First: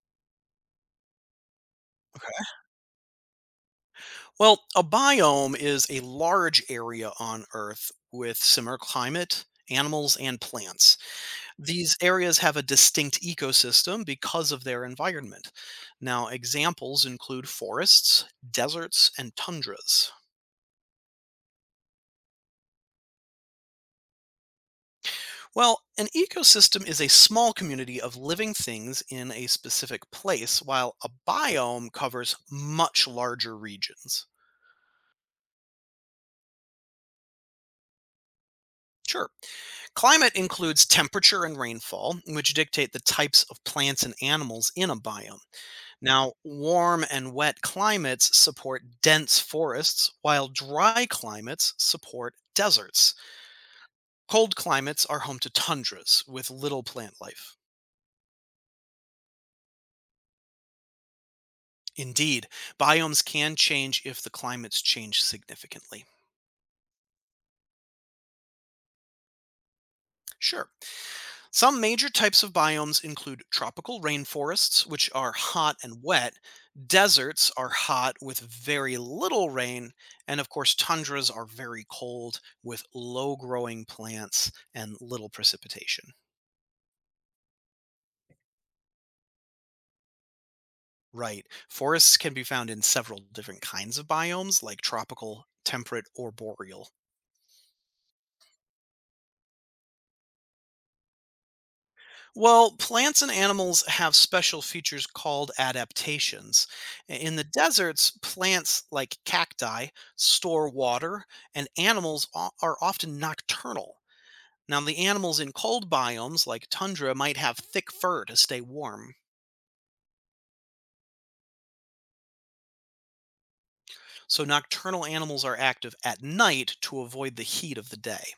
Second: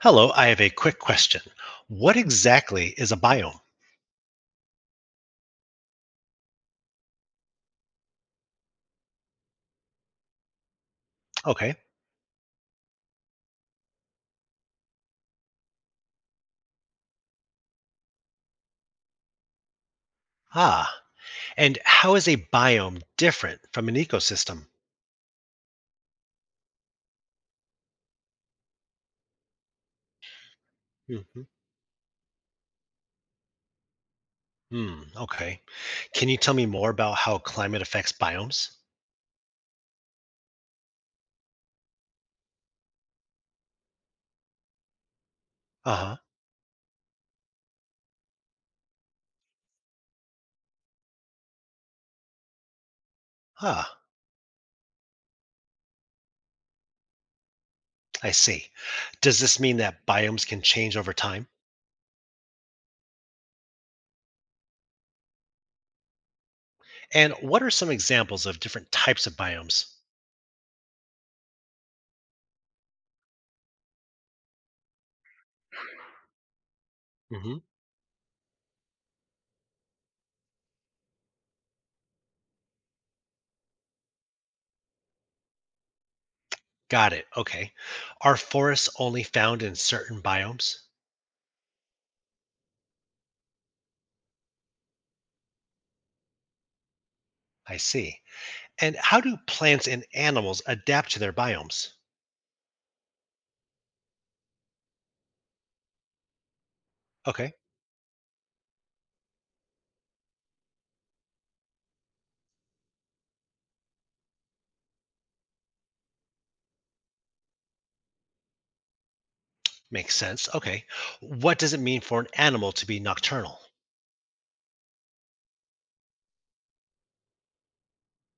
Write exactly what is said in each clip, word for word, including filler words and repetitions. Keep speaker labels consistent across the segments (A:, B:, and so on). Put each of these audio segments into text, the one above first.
A: Hello, I have a quick question. What
B: Okay.
A: exactly is a biome?
B: Well, a biome is a large area on Earth with similar climate, animals, and plants.
A: Okay.
B: These areas have a distinct ecosystem because of their environment. Now, examples include forests, deserts, and tundras.
A: Ah, and how is a biome different from an ecosystem?
B: Well, an ecosystem is a small community of living things in a specific place, while a
A: Hmm.
B: biome covers much larger regions.
A: Hmm, okay. Can you tell me more about how climate affects biomes?
B: Sure. Climate includes temperature and rainfall, which dictate the types of plants and animals in a biome.
A: Uh-huh.
B: Now, warm and wet climates support dense forests, while dry climates support deserts.
A: Ah,
B: Cold climates are home to tundras with little plant life.
A: I see. Does this mean that biomes can change over time?
B: Indeed, biomes can change if the climates change significantly.
A: And what are some examples of different types of biomes?
B: Sure. Some major types of biomes include tropical rainforests, which are hot and wet, deserts
A: Hmm.
B: are hot with very little rain, and of course, tundras are very cold with low growing plants and little precipitation.
A: Got it. Okay. Are forests only found in certain biomes?
B: Right. Forests can be found in several different kinds of biomes, like tropical, temperate, or boreal.
A: I see. And how do plants and animals adapt to their biomes?
B: Well, plants and animals have special features called adaptations. In the
A: Okay,
B: deserts, plants like cacti store water, and animals o- are often nocturnal. Now, the animals in cold biomes like tundra might have thick fur to stay warm.
A: makes sense. Okay. What does it mean for an animal to be nocturnal?
B: So, nocturnal animals are active at night to avoid the heat of the day.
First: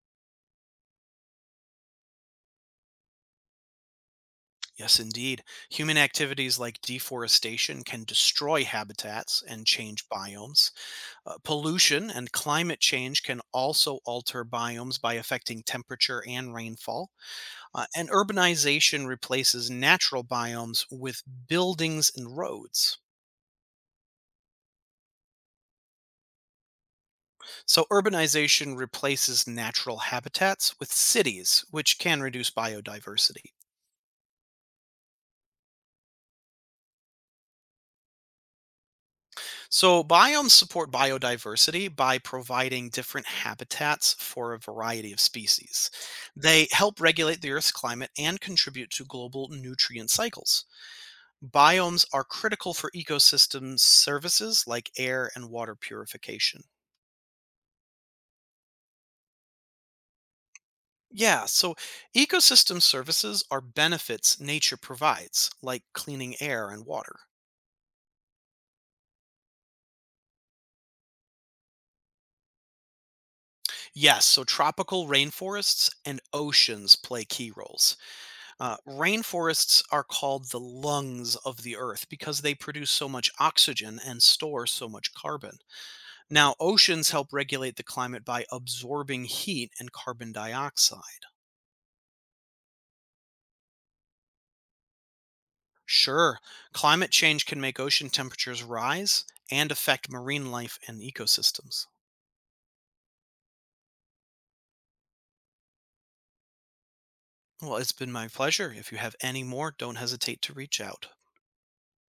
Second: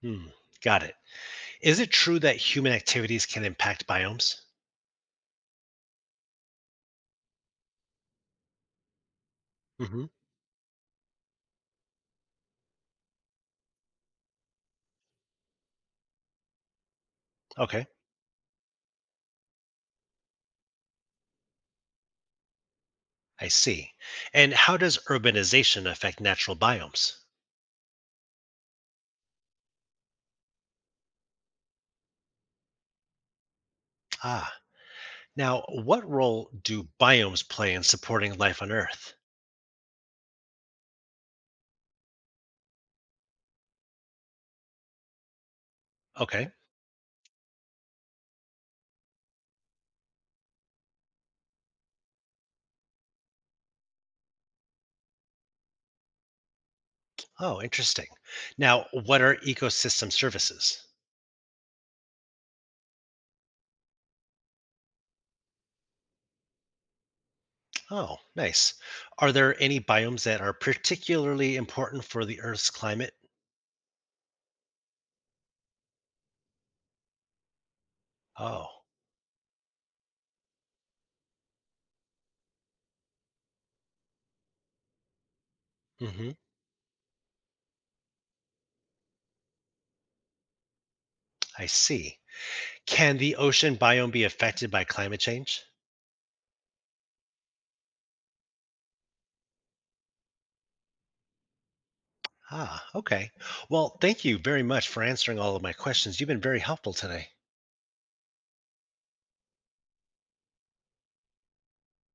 A: Hmm, got it. Is it true that human activities can impact biomes?
B: Yes, indeed. Human activities like deforestation can destroy habitats and
A: Hmm.
B: change biomes. Uh, pollution and climate change can also alter biomes by affecting temperature and rainfall. Uh,
A: Okay,
B: and urbanization replaces natural biomes with buildings and roads.
A: I see. And how does urbanization affect natural biomes?
B: So, urbanization replaces natural habitats with cities, which can reduce biodiversity.
A: Ah, now what role do biomes play in supporting life on Earth?
B: So, biomes support biodiversity by providing different habitats for a variety of species.
A: Okay.
B: They help regulate the Earth's climate and contribute to global nutrient cycles. Biomes are critical for ecosystem services like air and water purification.
A: Oh, interesting. Now, what are ecosystem services?
B: Yeah, so ecosystem services are benefits nature provides, like cleaning air and water.
A: Oh, nice. Are there any biomes that are particularly important for the Earth's climate?
B: Yes, so tropical rainforests and oceans play key roles.
A: Oh.
B: Uh, rainforests are called the lungs of the earth because they produce so much oxygen and store so much carbon.
A: Hmm.
B: Now, oceans help regulate the climate by absorbing heat and carbon dioxide.
A: I see. Can the ocean biome be affected by climate change?
B: Sure, climate change can make ocean temperatures rise and affect marine life and ecosystems.
A: Ah, okay. Well, thank you very much for answering all of my questions. You've been very helpful today.
B: Well, it's been my pleasure. If you have any more, don't hesitate to reach out.